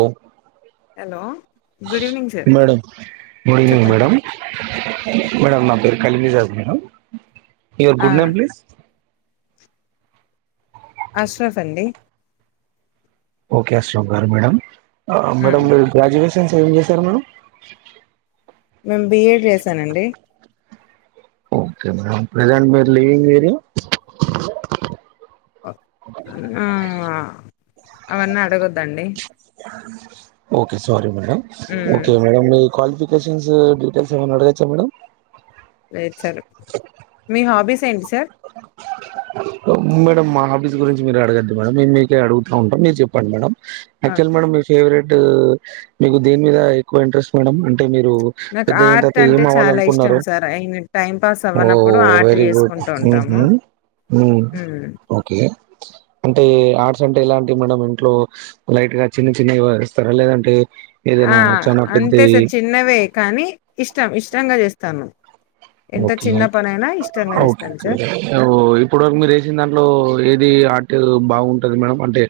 ఓ hello good evening sir madam good evening చెప్పండి madam madam నా పేరు కలివిజగ్ మేడం యువర్ ఆ గుడ్ నేమ్ ప్లీస్ అష్రఫ్ అండి ఓకే అష్రఫ్ గారు మేడం ఆ మేడం హ్మ్. మీరు గ్రాజువేషన్ చేసి ఏం చేశారు మేడం నేను బిఏడ్ చేసానండి ఓకే మేడం ప్రజెంట్ మీరు లివింగ్ ఏరియా హ్మ్ అవన్నీ అడగద్దండి ఓకే సారి మేడం మ్మ్ ఓకే మేడం మీ క్వాలిఫికేషన్స్ డీటెయిల్స్ ఏమైనా అడగచ్చా మేడమ్ లేదు సార్ మీ హాబీస్ ఏంటి సార్ మేడం మా హాబీస్ గురించి మీరు అడగద్దు మేడం మేం మీకే అడుగుతా ఉంటా మీరు చెప్పండి మేడం ఆ! ఆక్చువల్ మేడం మీ ఫేవరెట్ డూ మీకు దేని మీద ఎక్కువ ఇంట్రెస్ట్ మేడం మీరు నాకు పెద్దగైన ఆర్ట్ తర్వాత అంటే ఏం చాలా ఇష్టం అవ్వాలనుకున్నారు సార్ అయిన టైం పాస్ ఓ అవ్వనప్పుడు ఆర్ట్ చేసుకుంటూ ఉంటాము మ్మ్ హ్మ్. ఓకే అంటే ఆర్ట్స్ అంటే ఎలాంటివి మేడం ఇంట్లో లైట్ గా చిన్న చిన్నవి వేస్తారా లేదంటే ఆ ఏదైనా చానా అంతే పెద్దయి సార్ చిన్నవే కానీ ఇష్టం ఇష్ట ఇష్టంగా చేస్తాను ఎంత ఓకే చిన్న పనైనా ఇష్టంగా ఓ చేస్తాను కే సార్ ఓ ఇప్పుడు మీరు వేసిన దాంట్లో ఏది ఆర్ట్ ఆట్ బాగుంటది మేడం అంటే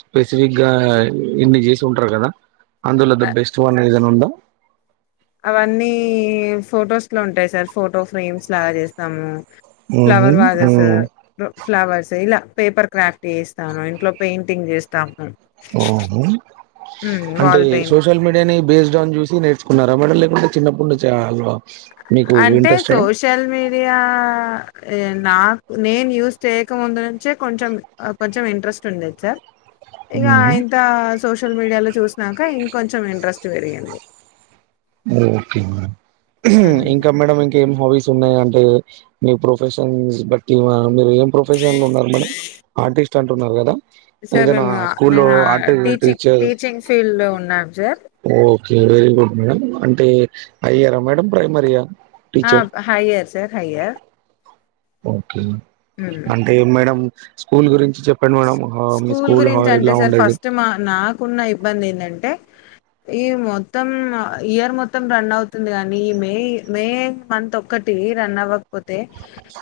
స్పెసిఫిక్ గా ఇన్ని చేసి ఉంటరు కదా అందులో ద అ బెస్ట్ వన్ ఏదైనా ఉందా అవన్నీ ఫొటోస్ లో ఉంటాయి సార్ ఫోటో ఫ్రేమ్స్ లాగా చేస్తాము ఉహు ఫ్లవర్ వాసస్ ఉమ్ ఫ్లవర్స్ ఇలా పేపర్ క్రాఫ్ట్ చేస్తాను ఇంట్లో పెయింటింగ్ చేస్తాము ఓహో హ్మ్. అంటే వాల్ పెయింట్ సోషల్ మీడియాని బేస్డ్ ఆన్ చూసి నేర్చుకున్నారా మేడం చిన్నప్పుడిన్చే అంటే సోషల్ మీడియా నాకు నేను యూస్ చేయకముందు నుంచే కొంచెం కొంచెం ఇంట్రెస్ట్ ఉండేది సార్ ఇగ అయింత సోషల్ మీడియాలో చూసినాక ఇంకొంచెం ఇంట్రెస్ట్ పెరిగింది ఓకే మ హ్మ్. ఇంకా మేడం ఇంకా ఏం హాబీస్ ఉన్నాయి అంటే మీ ప్రొఫెషన్స్ బట్టి మీరు ఏం ప్రొఫెషన్ ఉన్నారు మరి ఆర్టిస్ట్ అంటున్నరూ కదా సార్ ఏదైనా మేము స్కూల్లో నేను art teaching teacher teaching field లో ఉన్నాం sir okay very good madam అంటే అయ్యార మేడం ప్రైమరయా ఆ హైయర్ సార్ హైయర్ ఓ అంటే మేడం స్కూల్ గురించి చెప్ స్కూల్ గురించి అంటే సార్ ఫస్ట్ మా నాకున్న ఇబ్బంది ఎందంటే ఈ మొత్తం ఇయర్ మొత్తం రన్ అవుతుంది కాగానీ ఈ మే మే మంత్ ఒక్కటి రన్ అవ్వ పోతే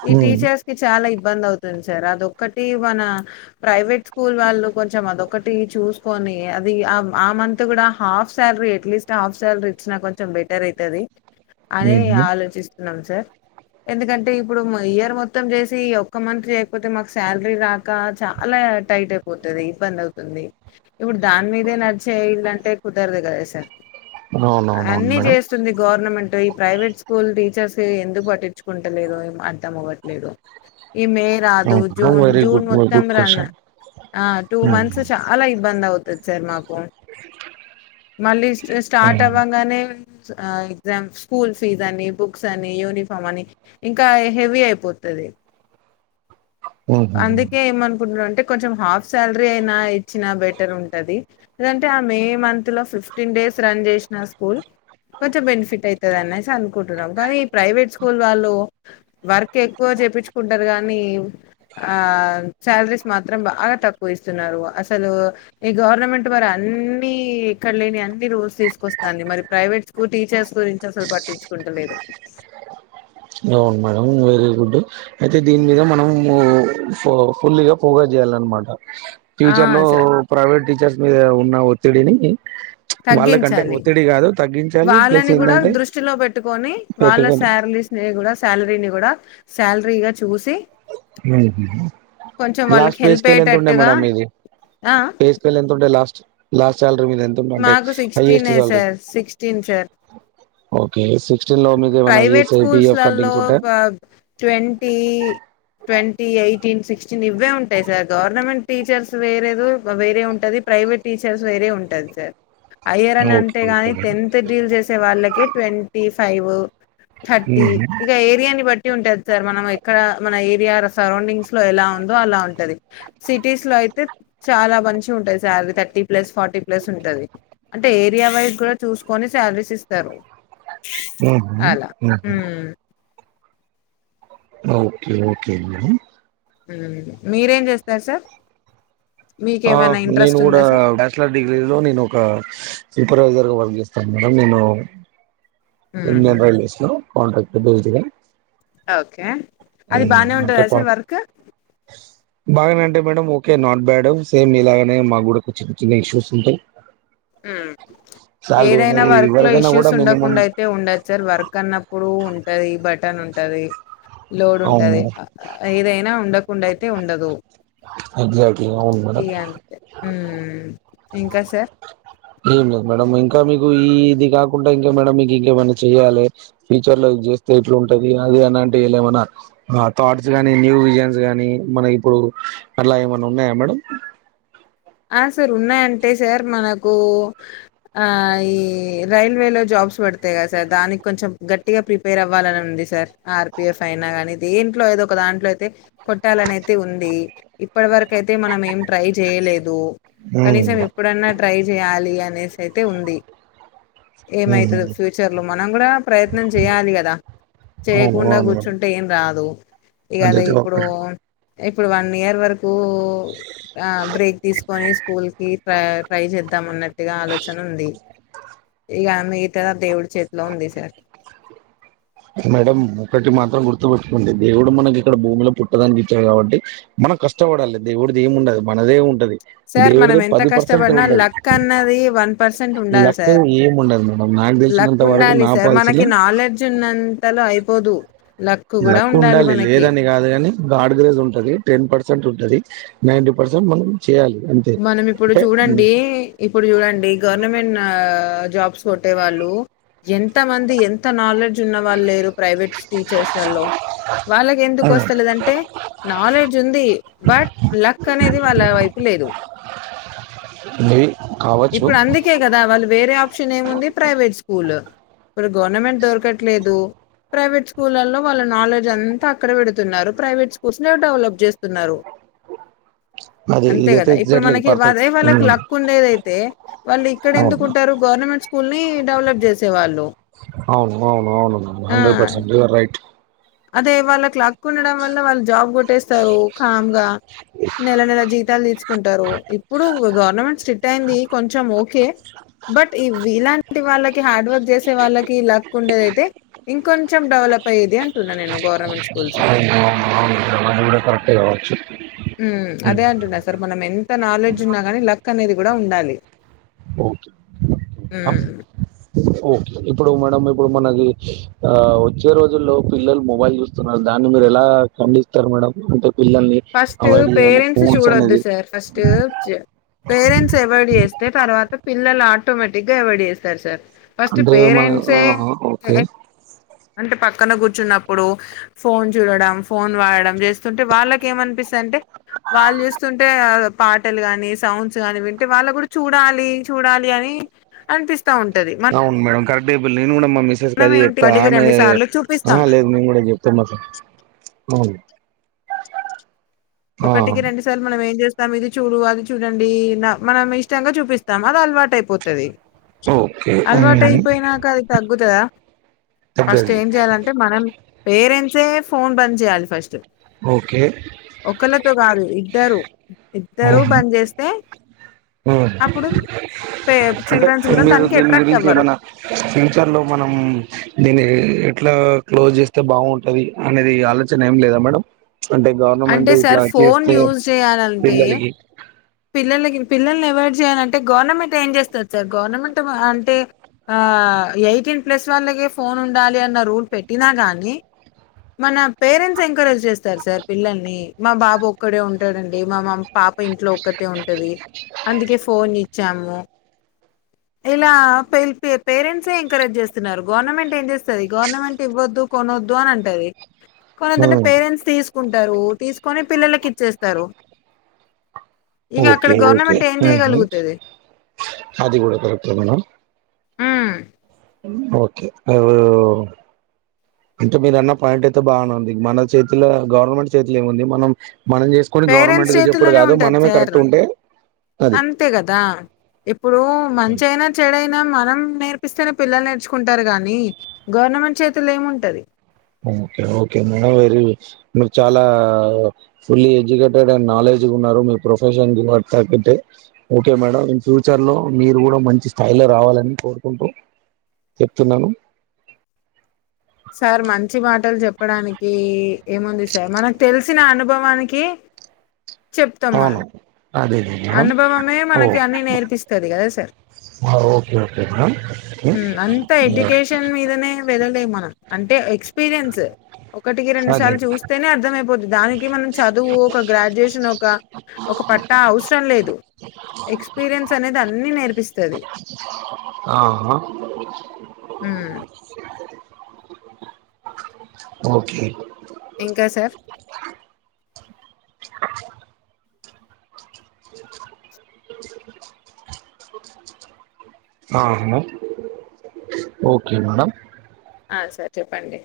ఈ మ్మ్. టీచర్స్ కి చాలా ఇ ఇబ్బంది అవుతుంది సార్ అదొక్కటి మన ప్రైవేట్ స్కూల్ వాళ్ళు కొంచెం అదొకటి చూసుకొని అది ఆ ఆ మంత్ కూడా half salary at least half salary ఇచ్చిన కొంచెం బెటర్ అయితది అని మ్మ్. ఆలోచిస్ న్నాం సార్ ఎందుకంటే ఇప్పుడు ఇయర్ మొత్తం చేసి ఒక్క మంత్ చేయకపోతే మాకు శాలరీ రాక చ అలా టైట్ అయిపోతది ఇబ్బంది అవుతుంది ఇప్పుడు దాని మీదే నడిచేయల టక్ కుదరదు కదా సార్ అవునవునవును అన్ని చేస్తుంది గవర్నమెంట్ ఈ ప్రైవేట్ స్కూల్ టి చర్స్ ఎందుకు పట్టించుకుంటలేదు అర్ధం అవ్వట్లేదు ఈ మే రాదు madam June very June good మొత్తం గుడ్ రన్ క్వశ్చన్ ఆ టూ మంత్స్ చాలా ఇబ్బంద అవు తత్ సర్ మా మళ్ళీ స్టార్ట్ అవ్వంగానే ఎగ్జామ్ స్కూల్ ఫీజ్ అని బుక్స్ అని యూనిఫామ్ అని ఇంకా హెవీ అయిపోతది అందుకేమన్ ంటే [unintelligible] కొంచె హాఫ్ సాలరీ అయినా ఇచ్చిన బెటర్ ఉంటుంది అదంటే ఆ మే మంత్ లో ఫిఫ్టీన్ డేస్ రన్ చేసిన స్కూల్ కొంచెం బెనిఫిట్ అవుతుద [unintelligible] అనేసి అనుకుంటున్నాం కానీ ఈ ప్రైవేట్ స్కూల్ వాళ్ళు వర్క్ ఎక్కువ చేపించుకుంటారు కానీ ఆ సాలరీస్ మాత్రం బాగా తక్కువ ఇస్తున్నారు అసలు ఈ గవర్నమెంట్ మరి అన్ని ఇక్కడ లేని అన్ని రూల్స్ తీసుకోస్తాంది మరి ప్రైవేట్స్ టీచర్స్ గురించి అసలు పట్టించుకుంటలేదు అవును మేడం వెరీ గుడ్ అయితే దీని మీద మనము ఫుల్గా ప్రోగ్రెస్ చేయాలన్నమాట ఆ ఫ్యూచర్ లో సార్ ప్రైవేట్ టీచర్స్ మీద నా ఒత్తిడిని వాళ్ళకంటే తగ్గించాలి ఒత్తిడి కాదు తగ్గించాలి ప్లస్ వాళ్ళని కూడా ఏంటంటే దృష్టిలో పెట్టుకొని వాళ్ళ పెట్టుకొని శారలీస్నే కూడా శాలరీని కూడా శాలరీ గా చూసి కొంచెం వాళ్ళకి లాస్ట్ పేస్ హెల్ప్ కేల ఎంత ఉంటయి అయ్యేటట్టుగా మేడం మీది ఆ స్కేల్ ఎంత ఉండ లాస్ట్ ల చాల్ మీద ఎంత ఉంటే మాకు హైయెస్ట్ సిక్స్టీనే సాలీ sir sixteen sir okay six private స్కూల్స్లలో ఉంటాయా ట్వంటీ ట్వంటీ ఎయిటీన్ సిక్స్టీన్ ఇవే ఉంటాయి సార్ గవర్నమెంట్ టీచర్స్ వేరే వేరే ఉంటుంది ప్రైవేట్ టీచర్స్ వేరే ఉంటుంది సార్ అయ్యర్ అన్ ఓకే అంటే ఓకే గాని టెన్త్ డీల్ చేసే వాళ్ళకే ట్వంటీ్ ఫైవ్ థర్టీ మేడం ఇక ఏరియాని బట్టి సిటీ ఉంటంది సార్ మనం ఎక్కడ మన ఏరియా సరౌండింగ్స్ లో ఎలా ఉందో అలా ఉంటుంది సిటీస్ లో అయితే చాలా మంచి ఉంటుంది salary thirty plus forty plus ఉంటుంది అంటే ఏరియా వైజ్ కూడా చూసుకొని శాలరీస్ ఇస్తారు ఏ అలా ఉమ్ ఓకే ఓకే మీరేం చేస్తారు సార్ ఆ మీకేమైనా నేను ఇంట్రెస్ట్ కూడా ఉందా సార్ బ్యాచలర్ డిగ్రీ లో నేను ఒక సూపర్వైజర్ గా వర్క్ చేస్తాను మేడం నేను హుహు. ఇన్నెందలుస్త కొ బజగా [inaudible] ఆ ఓకే అది బానే ఉంటందా సార్ వర్క్ బాగానే అంటే madam okay not bad same ఇలాగనే మాకు కూడా చిన్న చిన్న ఇష్యూస్ ఉంటాయి ఉమ్ శాలరీ ఏదైనా అనేది వర్క్ లో ఎవరికైనా కూడా ఇష్యూస్ మినిమం ఉండకుండా అయితే ఉండదు సార్ వర్క్ అన్నప్పుడు ఉండ ఉంటది బటన్ ఉంటది లోడ్ అవును ఉంటది మేడం ఏదైనా ఉండక కుండైతే ఉండదు ఎగ్జాక్ట్లీ అవును మేడం ఇగా అంతే ఉమ్ ఇంకా సార్ ఏం లేదు మేడం ఇంకా మీకు ఈ ఇది కాకుండా ఇంకా మేడం మీకు ఇంకేమైనా చెయాలి ఫ్యూచర్ లో ఇది చేస్తే ఇట్లా ఉంటది అది అలాంటి ఏమైనా థాట్స్ గాని న్యూ విజన్స్ కానీ మనకి ఇప్పుడు అలా ఏమన్నా ఉన్నాయా మేడం ఆ సార్ ఉన్నాయంటే సార్ మనకు ఆ ఈ రైల్వేలో జాబ్స్ పడితాయి కదా సార్ దానికి కొంచెం గట్టిగా ప్రిపేర్ అవ్వాలని ఉంది సార్ ఆర్పిఎఫ్ అయినా కానీ దేంట్లో ఎదో ఒక దాంట్లో అయితే కొట్టాలనియితే ఉంది ఇప్పటి వరకు అయితే మనం ఏం ట్రై చేయలేదు దో కనీసం అవును ఇప్పుడన్నా ట్రై చేయాలి అనేసైతే ఉంది ఏమైతది ఫ్యూచర్ లో మనం కూడా ప్రయత్నం చేయాలి కదా చేయకుండా అవును కూర్చుంటే ఏం రాదు ఇ గాదే అదైతే ఇప్పుడు ఒక ఇప్పుడు వన్ ఇయర్ వరకు ఆ బ్రేక్ కొన్ని స్కూల్ కి ట్రై చేద్దాం అన్నట్టు గా ఆలోచన ఉంది ఇ ఆమె ఇగా దేవుడి చేతిలో ఉంది సార్ మేడం ఒకటి మాత్రం గుర్తుపెట్టుకోండి దేవుడు మనకి ఇక్కడ భూమిలో పుట్టదనికిచ్చాడు కాబట్టి మనం కష్టపడాలి దేవుడిది ఏమి ఉండదు మనదే ఉంటది సార్ మనం దేవుడిది ఎంత పది పర్సెంట్ కష్టపడినా ఉంటది లక్ అన్నది వన్ పర్సెంట్ ఉండాలి లక్ సార్ ఏమి ఉండదు మేడం నాకు లక్ తెలిసినంత వరకు ఉండాలి నా సార్ మనకి పాలసీలో నాలెడ్జ్ ఉన్నంత అంతలో అయిపోదు లక్ కూడా లక్కు ఉండాలి మనకి లేదని కాదు కాని గార్డ్ గ్రేజ్ ఉంటది టెన్ పర్సెంట్ ఉంటది నైన్టీ పర్సెట్ మ మనం ఇప్పుడు చూడండి ఇప్పుడు చూడండి గవర్నమెంట్ ఆ జాబ్స్ కొట్టే వాళ్ళు ఎంత మంది ఎంత నాలెడ్జ్ ఉన్న వాళ్ళు లేరు ప్రైవేట్స్ టీచర్స్లో వాళ్ళకి ఎందుకు వస్తలేదంటే నాలెడ్జ్ ఉంది బట్ లక్ అనేది వాళ్ళ వైపు లేదు మేబి కావచ్చు ఇప్పుడు అందుకే కదా వాళ్ళు వేరే ఆప్షన్ ఏముంది ప్రైవేట్ స్కూల్ ఇప్పుడు గవర్నమెంట్ దొరకట్లేదు ప్రైవేట్ స్కూలల్లో వాళ్ళ నాలెడ్జ్ అంతా అక్కడ పెడుతున్నారు ప్రైవేట్ స్కూల్లో డెవలప్ చేస్తున్నారు అదే అంతే ఇదైతే కదా ఇప్పుడు ఎగ్జాక్ట్లీ మనకి పర్ఫెక్ట్ అదే వాళ్ళకి లక్ ఉండేది అయితే వాళ్ళు ఇక్కడ అవును ఎందుకుంటారు గవర్నమెంట్ స్కూల్ని డెవలప్ చేసేవాళ్ళు అవును అవును వును ఆ హండ్రెడ్ పర్సెంట్ అదే వాళ్ళక్ లక్ ఉండడం వల్ల వాళ్ళు జాబ్ కొట్టేస్తారు కామ్ గ నెల నెల జీతాలు తీసుకుంటారు ఇప్పుడు గవర్నమెంట్ స్ట్రిట్ అయింది కొంచెం ఒకే బట్ ఇలాంటి వాళ్ళకి హడ్ వర్క్ చేసే వాళ్ళకి లక్ ఉండేద అతే ఇంకొంచెం డెవలప్ అయ్యేది అంటున్న నేను గవర్నమెంట్ కూల్స్ అవును అవును అవును అది కూడా కరెక్టే కావచ్చు హమ్ అదే అంటున్న సర్ మనం ఎంత నాలెడ్జ్ ఉన్నా కూడ ఉండాలి ఒకే హ్మ్. ఓకే ఇప్పుడు మేడం ఇప్పుడు మనకి ఆ వచ్చే రోజుల్లో పిల్లలు మొబైల్ చూస్తున్నారు దాన్ని మీరు ఎలా ఖండిస్తారు మేడం అంటే పిల్లల్ని ఫస్ట్ అవాయిడ్ చేయాలి పేరెంట్స్ ఫోన్స్ చూడొద్దు అనేది సర్ ఫస్ట్ పేరెంట్స్ అవాయిడ్ చేస్తే తర్వాత పిల్లలు ఆటోమేటిక్గా ఎవాయిడ్ చేస్తరు సర్ ఫస్ట్ అంటే మన పేరెంట్సే ఆహా, ఓకే అంటే పక్క పక్కన కూర్చున్నప్పుడు ఫోన్ చూడడం ఫోన్ వాడడం చేస్తుంటే వాళ్ళకి ఏమనిపిస్తుంది అంటే వాళ్ళు చూస్తుంటే పాటలు కానీ సౌండ్స్ కాని వింటే వాళ్ళ కూడా చూడాలి చూడాలి అని అనిపిస్తు అవును మేడమ్ కర నేను కూడ మిసెస్ కి మనం అదే ఏంటి చెప్త ఒకటికి ఆమె రెండు సార్లు చూపిస్తాం ఆహా లేద నేను కూడ చెప్త అనమాట అవు ఒకటికి రెండు సార్లు మనం ఏం చెస్ త ఇది చూడు అది చూడండి మనం ఇష్టంగా చూపిస్తాము అది అలవాటు అయిపోతుంది ఓకే అలవాటు ఉమ్, అయిపోయినాక అది తగ్గుతద ఫస్ట్ తగ్గది ఏం చేయాలంటే మనం పేరెంట్స్ సే ఫోన్ బంద్ చేయాలి ఫస్ట్ ఓకే ఒకళ్ళతో కాదు ఇద్దరు ఇద్దరు ఉమ్, బని చేేస్తే అంటే చిల్డ్రన్స్ కూడా మీరు దానికి దీని అట్రాక్ట్ గురించి అవ్వరు. ఎమన్నా ఫ్యూచర్ లో మనం దీని అట్లా క్లోజ్ చేస్తే బాగుంటది అనేది ఆలోచన ఏం లేదా మేడం అంటే గవర్నమెంట్ అంటే ఇట్లా సార్ ఫోన్ చేస్తే యూజ్ చేయాలంటే పిల్లలకి పిల్లలకి పిల్లల్ని అవాయిడ్ చేయాలంటే గవర్నమెంట్ ఏం చేస్తుంది సార్ గవర్నమెంట్ అంటే ఎయిటీన్ ప్లస్ వాళ్ళకే ఫోన్ ఉండాలి అన్న రూల్ పెట్టినా కానీ మన పేరెంట్స్ ఎంకరేజ్ చేస్తారు సార్ పిల్లల్ని మా బాబు ఒక్కడే ఉంటాడండి మా మ పాప ఇంట్లో ఒక్కటే ఉంటుంది అందుకే ఫోన్ ఇచ్చాము ఇలా పేరెంట్సే ఎంకరేజ్ చేస్తున్నారు గవర్నమెంట్ ఏం చేస్తుంది గవర్నమెంట్ ఇవ్వద్దు కొనొద్దు అని అంటు టది కొనదు పేరెంట్స్ తీసుకుంటా ారు [unintelligible] తీసుకొని పిల్లలకి ఇచ్చేస్తారు ఇక అక్కడ ఓకే ఓకే గవర్నమెంట్ ఏం హ్మ్ హు చేయగలుగుతది అది కూడా కరెక్ట్ మేడం ఉమ్ ఓకే అ అంటే మీరు అన్న పాయింట్ అయితే బాగునేంది మన చేతిలో గవర్నమెంట్ చేతిలో ఏముంది మనం మనం చేసుకొని పేరెంట్స్ గవర్నమెంట్ చెప్పడు చేతిల్లోనే కాదు ఉంటది మనమే సార్ కరెక్ట్ ఉంటే అది అంతే కదా ఇప్పుడు మంచియినా చెడైనా మనం నేర్పిస్తేనే పిల్లలు నేర్చుకుంటారు గాని గవర్నమెంట్ చేతుల్లో ఏముంటది ఓకే ఓకే మేడం వెరీ మీరు చాలా ఫుల్లీ ఎడ్యుకేటెడ్ అండ్ నాలెడ్జ్ ఉన్నారు మీ ప్రొఫెషన్ [unintelligible] ఓకే మేడం ఇన్ ఫ్యూచర్లో మీరు కూడా మంచి స్థాయిలో రావాలని కోరుకుంటూ చెప్తున్నాను సార్ మంచి మాటలు చెప్పడానికి ఏముంది సార్ మనకు తెలిసిన అనుభవానికి చెప్తాం మనం అవును అదే అదే మేడం అనుభవమే ఓ మనకి అన్నీ నేర్పిస్తది కదా సార్ ఆ, ఓకే ఓకే మేడం ఉమ్, అంతా యా, ఎడ్యుకేషన్ మీదనే వెళ్లలేము మనం అంటే ఎక్స్పీరియన్స్ ఒకటికి రెండు అదే సార్లు చూస్తేనే అర్థమయిపోతుది దానికి మనం చదువు ఒక గ్రాడ్యుయేషన్ ఒక ఒక పట్టా అవసరం లేదు ఎక్స్పీరియన్స్ అనేది అన్ని నేర్పిస్తాది ఆహా ఓకే ఇంకా సార్ ఆ మ ఓకే మేడం ఆ సరే చెప్పండి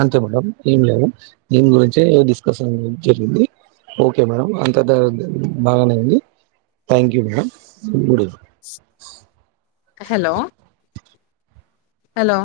అంతే మేడం ఏం లేదు దీని గురించే డిస్కషన్ జరిగింది ఓకే మేడం అంత బాగానే అంది thank you madam good hello hello